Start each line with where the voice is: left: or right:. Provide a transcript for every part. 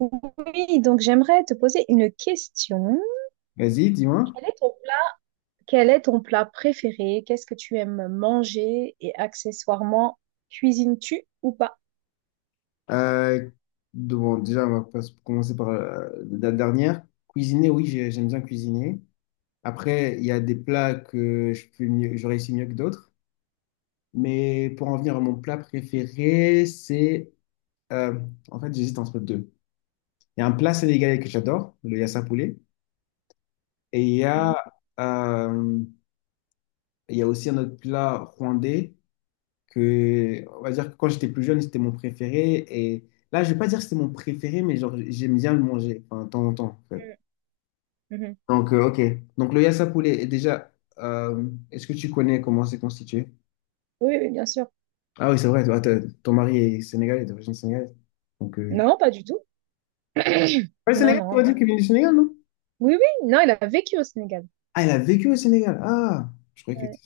right: Oui, donc j'aimerais te poser une question.
left: Vas-y, dis-moi.
right: Quel est ton plat, quel est ton plat préféré? Qu'est-ce que tu aimes manger? Et accessoirement, cuisines-tu ou pas?
left: Euh, bon, déjà, on va pas commencer par la dernière. Cuisiner, oui, j'aime bien cuisiner. Après, il y a des plats que je fais mieux, je réussis mieux que d'autres. Mais pour en venir à mon plat préféré, c'est... euh, en fait, j'hésite entre deux. Il y a un plat sénégalais que j'adore, le yassa poulet. Et
right: Mhm.
left: euh, il y a aussi un autre plat rwandais que, on va dire que quand j'étais plus jeune, c'était mon préféré. Et là, je vais pas dire que c'était mon préféré, mais genre, j'aime bien le manger, enfin, de temps en temps, en fait.
right: Mhm.
left: Donc, ok. Donc, le yassa poulet, et déjà, est-ce que tu connais comment c'est constitué?
right: Oui, oui, bien sûr.
left: Ah oui, c'est vrai, toi, ton mari est sénégalais, d'origine sénégalaise. Donc,
right: Non, pas du tout.
left: Ouais,
right: Non,
left: Sénégal, tu
right: non,
left: m'as
right: non.
left: dit qu'il vient du Sénégal, non?
right: Oui, oui, non, il a vécu au Sénégal.
left: Ah, elle a vécu au Sénégal. Ah, je croyais que...
right: Ouais.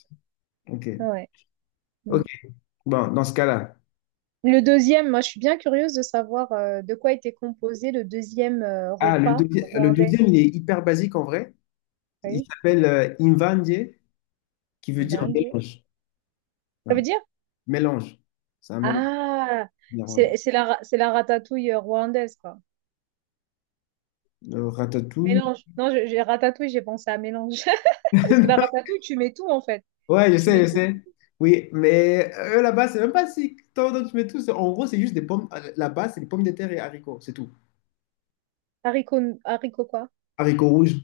left: Ok,
right: Ouais.
left: ok.
right: Mhm.
left: Bon, dans ce cas-là.
right: Le deuxième, moi, je suis bien curieuse de savoir de quoi était composé le deuxième
left: Ah,
right: repas
left: le
right: rwandais.
left: deuxième, il est hyper basique en vrai. Il
right: Oui,
left: s'appelle Imvandye, qui veut dire
right: Banje.
left: mélange. Ouais.
right: Ça veut dire?
left: Mélange. C'est un mélange
right: Ah,
left: néerlandais.
right: c'est la ratatouille rwandaise, quoi.
left: Ratatouille.
right: Mélange. Non, j'ai ratatouille, j'ai pensé à mélange. Parce que la ratatouille, tu mets tout en fait.
left: Ouais, je
right: Tu mets
left: sais, je
right: tout.
left: sais. Oui, mais eux là-bas, c'est même pas si tant dont tu mets tout. En gros, c'est juste des pommes. Là-bas, c'est des pommes de terre et haricots, c'est tout.
right: Haricots, haricots quoi?
left: Haricots rouges.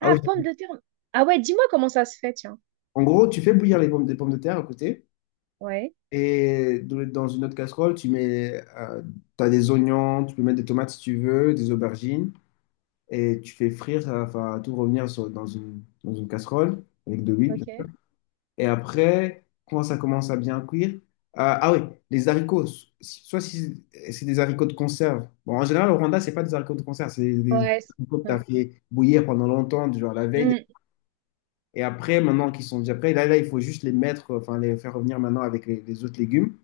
left: Ah oui.
right: Ah, pommes de terre. Ah ouais, dis-moi comment ça se fait, tiens.
left: En gros, tu fais bouillir les pommes, des pommes de terre à côté.
right: Ouais,
left: Et dans une autre casserole, tu mets. Tu as des oignons, tu peux mettre des tomates si tu veux, des aubergines. Et tu fais frire, ça va tout revenir dans dans une casserole avec de l'huile, bien sûr.
right: ok.
left: Et après, quand ça commence à bien cuire, ah oui, les haricots, soit si c'est des haricots de conserve. Bon, en général, au Rwanda, c'est pas des haricots de conserve, c'est des
right: Ouais,
left: haricots que tu as
right: ouais.
left: fait bouillir pendant longtemps, du genre la veille.
right: Hmm,
left: Et après, maintenant qu'ils sont déjà prêts, là, il faut juste les mettre, enfin, les faire revenir maintenant avec les autres légumes.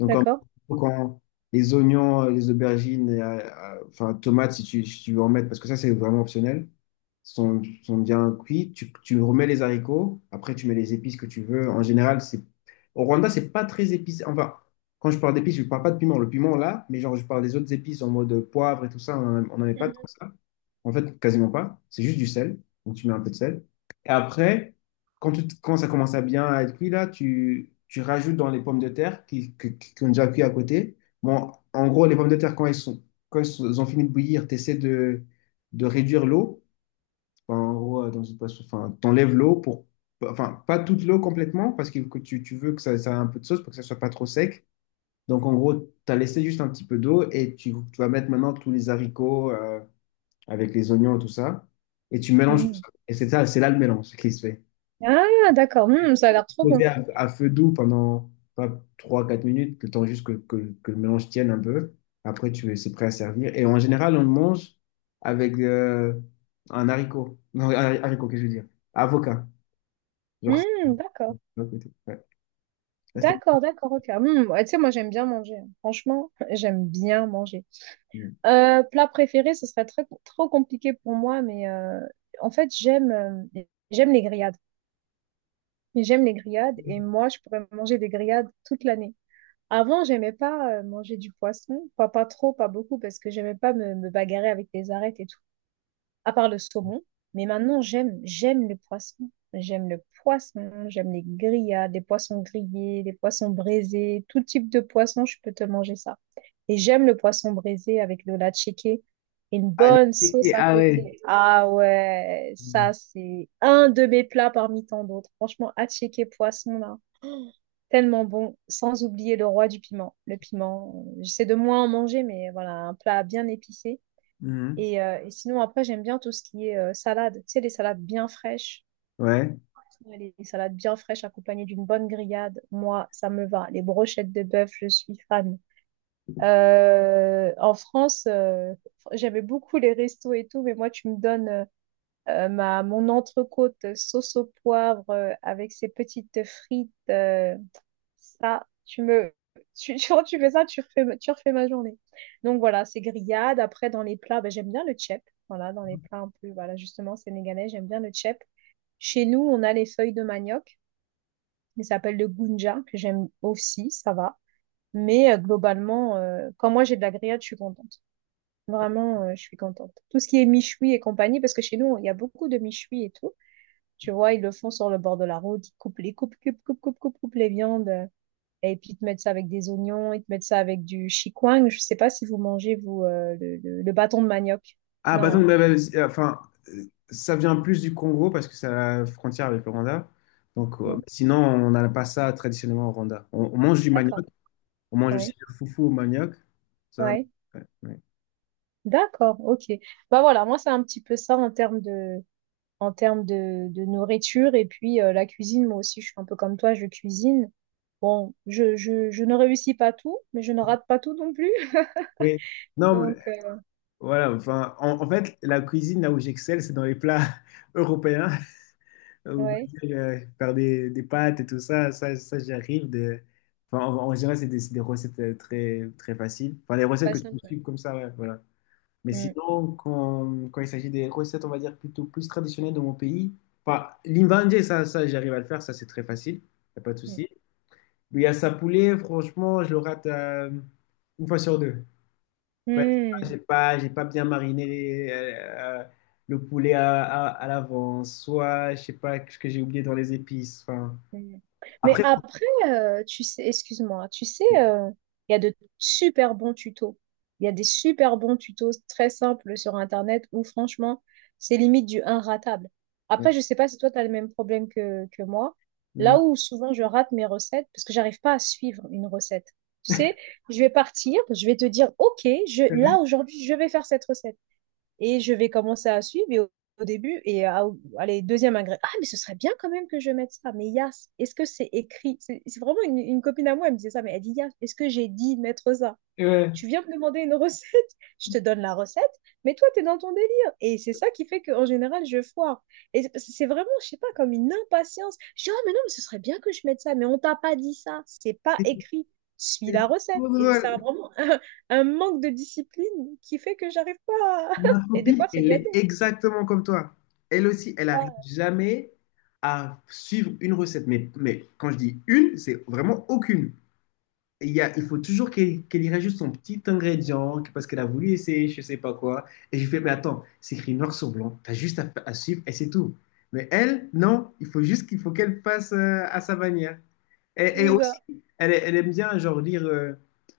left: Donc, en
right: d'accord.
left: quand les oignons, les aubergines, et, enfin, tomates, si si tu veux en mettre, parce que ça, c'est vraiment optionnel, sont bien cuits. Tu remets les haricots. Après, tu mets les épices que tu veux. En général, c'est au Rwanda, c'est pas très épicé. Enfin, quand je parle d'épices, je parle pas de piment. Le piment, là, mais genre, je parle des autres épices en mode poivre et tout ça, on n'en met pas tant que
right: Mhm.
left: ça. En fait, quasiment pas. C'est juste du sel. Donc, tu mets un peu de sel. Et après, quand ça commence à bien être cuit, là, tu rajoutes dans les pommes de terre qui ont déjà cuit à côté. Bon, en gros, les pommes de terre, quand elles ont fini de bouillir, tu essaies de réduire l'eau. Enfin, en gros, enfin, t'enlèves l'eau pour, enfin, pas toute l'eau complètement parce que tu veux que ça ait un peu de sauce pour que ça soit pas trop sec. Donc, en gros, tu as laissé juste un petit peu d'eau et tu vas mettre maintenant tous les haricots, avec les oignons et tout ça, et tu mélanges tout
right: Hmm.
left: ça. Et c'est ça, c'est là le mélange qui se fait.
right: Ah, d'accord. Hmm, ça a l'air trop bon.
left: Sauter à feu doux pendant trois quatre minutes, le temps juste que le mélange tienne un peu. Après, tu c'est prêt à servir. Et en général, on le mange avec un haricot. Non, haricot, qu'est-ce que je veux dire? Avocat. Genre, ça.
right: Hmm, d'accord.
left: Ouais. Ça, c'était-
right: D'accord, d'accord, ok. Hmm, ouais, tu sais, moi, j'aime bien manger, hein. Franchement, j'aime bien manger. Plat préféré, ce serait très, trop compliqué pour moi, mais en fait, j'aime les grillades. Mais j'aime les grillades et moi, je pourrais manger des grillades toute l'année. Avant, j'aimais pas manger du poisson, pas trop, pas beaucoup, parce que j'aimais pas me bagarrer avec les arêtes et tout, à part le saumon. Mais maintenant, j'aime le poisson. J'aime le poisson, j'aime les grillades, les poissons grillés, les poissons braisés, tout type de poisson, je peux te manger ça. Et j'aime le poisson braisé avec de la et une
left: Ah, la-
right: bonne sauce à
left: ah ouais.
right: côté. Ah ouais, ça, c'est un de mes plats parmi tant d'autres. Franchement, à poisson, là. Tellement bon, sans oublier le roi du piment. Le piment, j'essaie de moins en manger, mais voilà, un plat bien épicé.
left: Mhm.
right: Et sinon, après, j'aime bien tout ce qui est salade. Tu sais, les salades bien fraîches.
left: Ouais.
right: Ouais, les salades bien fraîches accompagnées d'une bonne grillade, moi, ça me va. Les brochettes de bœuf, je suis fan. En France, j'aimais beaucoup les restos et tout, mais moi, tu me donnes mon entrecôte sauce au poivre avec ses petites frites. Ça, tu me. Tu, tu, quand tu fais ça, tu refais ma journée. Donc voilà, c'est grillade. Après, dans les plats, ben, j'aime bien le tchèp. Voilà, dans les plats un peu, voilà, justement, sénégalais, j'aime bien le tchèp. Chez nous, on a les feuilles de manioc, mais ça s'appelle le gounja, que j'aime aussi, ça va. Mais globalement, quand moi j'ai de la grillade, je suis contente. Vraiment, je suis contente. Tout ce qui est michoui et compagnie, parce que chez nous, il y a beaucoup de michoui et tout. Tu vois, ils le font sur le bord de la route, ils coupent les coupent, coupent, coupent, coupent, coupent, coupent les viandes. Et puis, ils te mettent ça avec des oignons, ils te mettent ça avec du chikwang. Je sais pas si vous mangez, vous, le bâton de manioc.
left: Ah,
right: Non, hein.
left: Enfin, euh, ça vient plus du Congo parce que c'est à la frontière avec le Rwanda. Donc,
right: Mm.
left: sinon, on n'a pas ça traditionnellement au Rwanda. On mange du
right: D'accord.
left: manioc, on mange aussi
right: Ouais.
left: le foufou au manioc. Ça,
right: Ouais.
left: ouais, ouais.
right: D'accord. OK. Bah voilà, moi, c'est un petit peu ça en termes de, de nourriture. Et puis, la cuisine, moi aussi, je suis un peu comme toi, je cuisine. Bon, je ne réussis pas tout, mais je ne rate pas tout non plus.
left: Oui. Non, mais
right: Donc,
left: voilà, enfin, en fait, la cuisine, là où j'excelle, c'est dans les plats européens. Où, on va
right: ouais,
left: dire, faire des pâtes et tout ça, ça j'y arrive. De... Enfin, en général, c'est des recettes très faciles. Enfin, les recettes
right: pas
left: que tu peux
right: simple.
left: suivre comme ça, ouais, voilà. Mais
right: Mm.
left: sinon, quand il s'agit des recettes, on va dire plutôt plus traditionnelles de mon pays, enfin, l'invandé, ça j'arrive à le faire, ça c'est très facile, y a pas de
right: Mm.
left: souci. Mais à sa poulet, franchement, je le rate une fois sur deux. Enfin,
right: Mm.
left: j'ai pas bien mariné le poulet à l'avance, soit je sais pas ce que j'ai oublié dans les épices. Enfin,
right: Mm. Mais
left: après,
right: après, tu sais, excuse-moi, tu sais, il y a de super bons tutos. Il y a des super bons tutos très simples sur Internet où franchement, c'est limite du un ratable. Après, je sais pas si toi, tu as le même problème que moi. Là
left: mhm.
right: où souvent je rate mes recettes, parce que j'arrive pas à suivre une recette. Tu sais, je vais partir, je vais te dire, OK, là aujourd'hui, je vais faire cette recette. Et je vais commencer à suivre et au début, allez, deuxième ingrédient. Ah, mais ce serait bien quand même que je mette ça. Mais Yas, est-ce que c'est écrit? C'est vraiment une copine à moi, elle me disait ça, mais elle dit Yas, est-ce que j'ai dit de mettre ça?
left: Ouais.
right: Tu viens me demander une recette, je te donne la recette, mais toi, tu es dans ton délire. Et c'est ça qui fait qu'en général, je foire. Et c'est vraiment, je sais pas, comme une impatience. Je dis, ah, mais non, mais ce serait bien que je mette ça, mais on t'a pas dit ça, c'est pas
left: C'est
right: écrit, suis
left: c'est
right: la recette.
left: trop
right: Et ça a
left: drôle.
right: vraiment un manque de discipline qui fait que j'arrive pas.
left: Ma
right: Et des
left: copine,
right: fois, c'est
left: elle est
right: gâté.
left: exactement comme toi. Elle aussi, elle n'arrive
right: Ah,
left: jamais à suivre une recette. Mais quand je dis une, c'est vraiment aucune. Il y a- il faut toujours qu'elle y rajoute son petit ingrédient que- parce qu'elle a voulu essayer, je sais pas quoi. Et je fais, mais attends, c'est écrit noir sur blanc, t'as juste à suivre et c'est tout. Mais elle, non, il faut juste qu'elle fasse à sa manière. Et
right: c'est
left: aussi,
right: ça.
left: elle aime bien genre lire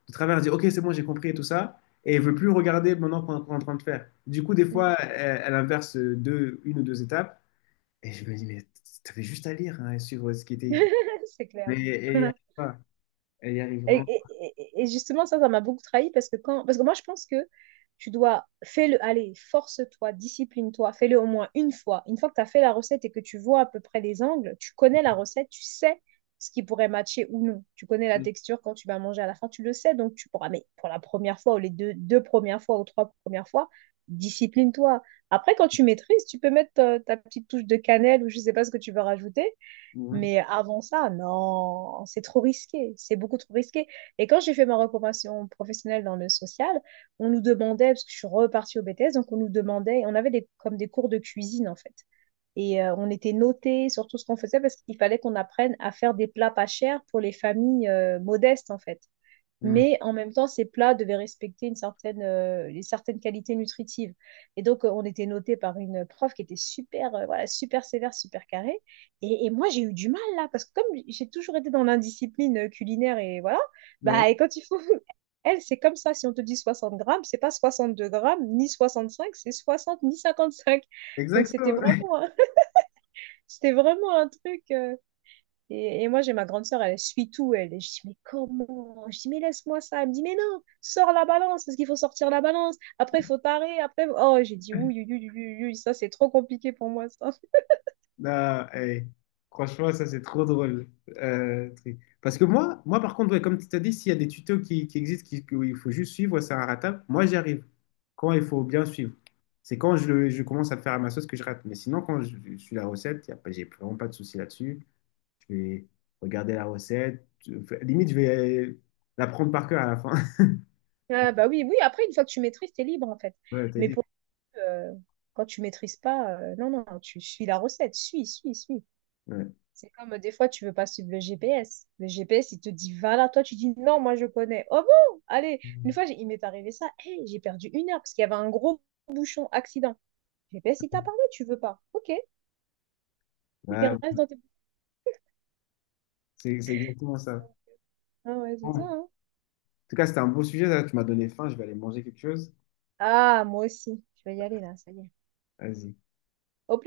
left: de travers, dire, ok, c'est bon, j'ai compris et tout ça. Et elle veut plus regarder maintenant qu'on est en train de faire. Du coup, des fois, elle inverse une ou deux étapes. Et je me dis, mais t'avais juste à lire hein, et suivre ce qui était écrit.
right: C'est clair.
left: Mais elle y arrive pas. Elle y arrive
right: Et,
left: vraiment
right: et- et justement, ça m'a beaucoup trahi parce parce que moi, je pense que tu dois, fais-le, allez, force-toi, discipline-toi, fais-le au moins une fois. Une fois que tu as fait la recette et que tu vois à peu près les angles, tu connais la recette, tu sais ce qui pourrait matcher ou non. Tu connais la
left: pas.
right: texture quand tu vas manger à la fin, tu le sais, donc tu pourras, mais pour la première fois ou les deux premières fois ou trois premières fois, discipline-toi. Après, quand tu maîtrises, tu peux mettre ta, petite touche de cannelle ou je sais pas ce que tu veux rajouter.
left: Mhm.
right: Mais avant ça, non, c'est trop risqué, c'est beaucoup trop risqué. Et quand j'ai fait ma reconversion professionnelle dans le social, on nous demandait, parce que je suis repartie au BTS, donc on nous demandait, on avait des, comme des cours de cuisine en fait. Et on était notés sur tout ce qu'on faisait parce qu'il fallait qu'on apprenne à faire des plats pas chers pour les familles modestes en fait,
left: Mm.
right: mais en même temps, ces plats devaient respecter une certaine qualité nutritive. Et donc, on était noté par une prof qui était super, voilà, super sévère, super carrée. Et moi, j'ai eu du mal là, parce que comme j'ai toujours été dans l'indiscipline culinaire et voilà,
left: Ouais,
right: bah, et quand il faut. Elle, c'est comme ça. Si on te dit 60 grammes, c'est pas 62 grammes, ni 65, c'est 60, ni 55. Donc, c'était
left: exactement.
right: vraiment, c'était vraiment un truc. Et moi, j'ai ma grande sœur, elle suit tout. Et je dis, mais comment? Je dis, mais laisse-moi ça. Elle me dit, mais non, sors la balance, parce qu'il faut sortir la balance. Après, il faut tarer. Après, oh, j'ai dit, oui, oui, oui, oui, oui, ça, c'est trop compliqué pour moi, ça.
left: Non, hey, franchement, ça c'est trop drôle. Truc. Parce que moi, par contre, ouais, comme tu t'as dit, s'il y a des tutos qui existent, où il faut juste suivre, ouais, c'est un ratable, moi j'y arrive. Quand il faut bien suivre. C'est quand je commence à le faire à ma sauce que je rate. Mais sinon, quand je suis la recette, y a pas- j'ai vraiment pas de souci là-dessus. Je vais regarder la recette. Je- limite, je vais la prendre par cœur à la fin.
right: Ah, bah oui, oui, après, une fois que tu maîtrises, t'es libre, en fait.
left: Ouais, t'as
right: Mais
left: dit.
right: pour euh, quand tu maîtrises pas, non, non, tu suis la recette. Suis, suis, suis.
left: Ouais.
right: C'est comme des fois, tu veux pas suivre le GPS. Le GPS, il te dit, va là, toi, tu dis, non, moi, je connais. Oh bon? Allez, une fois, il m'est arrivé ça. Hey, j'ai perdu 1 heure, parce qu'il y avait un gros bouchon accident. J'ai fait, si t'as parlé, tu veux pas. Ok, ok,
left: Ouais,
right: reste dans tes...
left: c'est exactement ça.
right: Ah ouais, c'est ça, hein.
left: Tout cas, c'était un beau sujet là. Tu m'as donné faim. Je vais aller manger quelque chose.
right: Ah, moi aussi. Je vais y aller là, ça y est.
left: Vas-y.
right: Hop.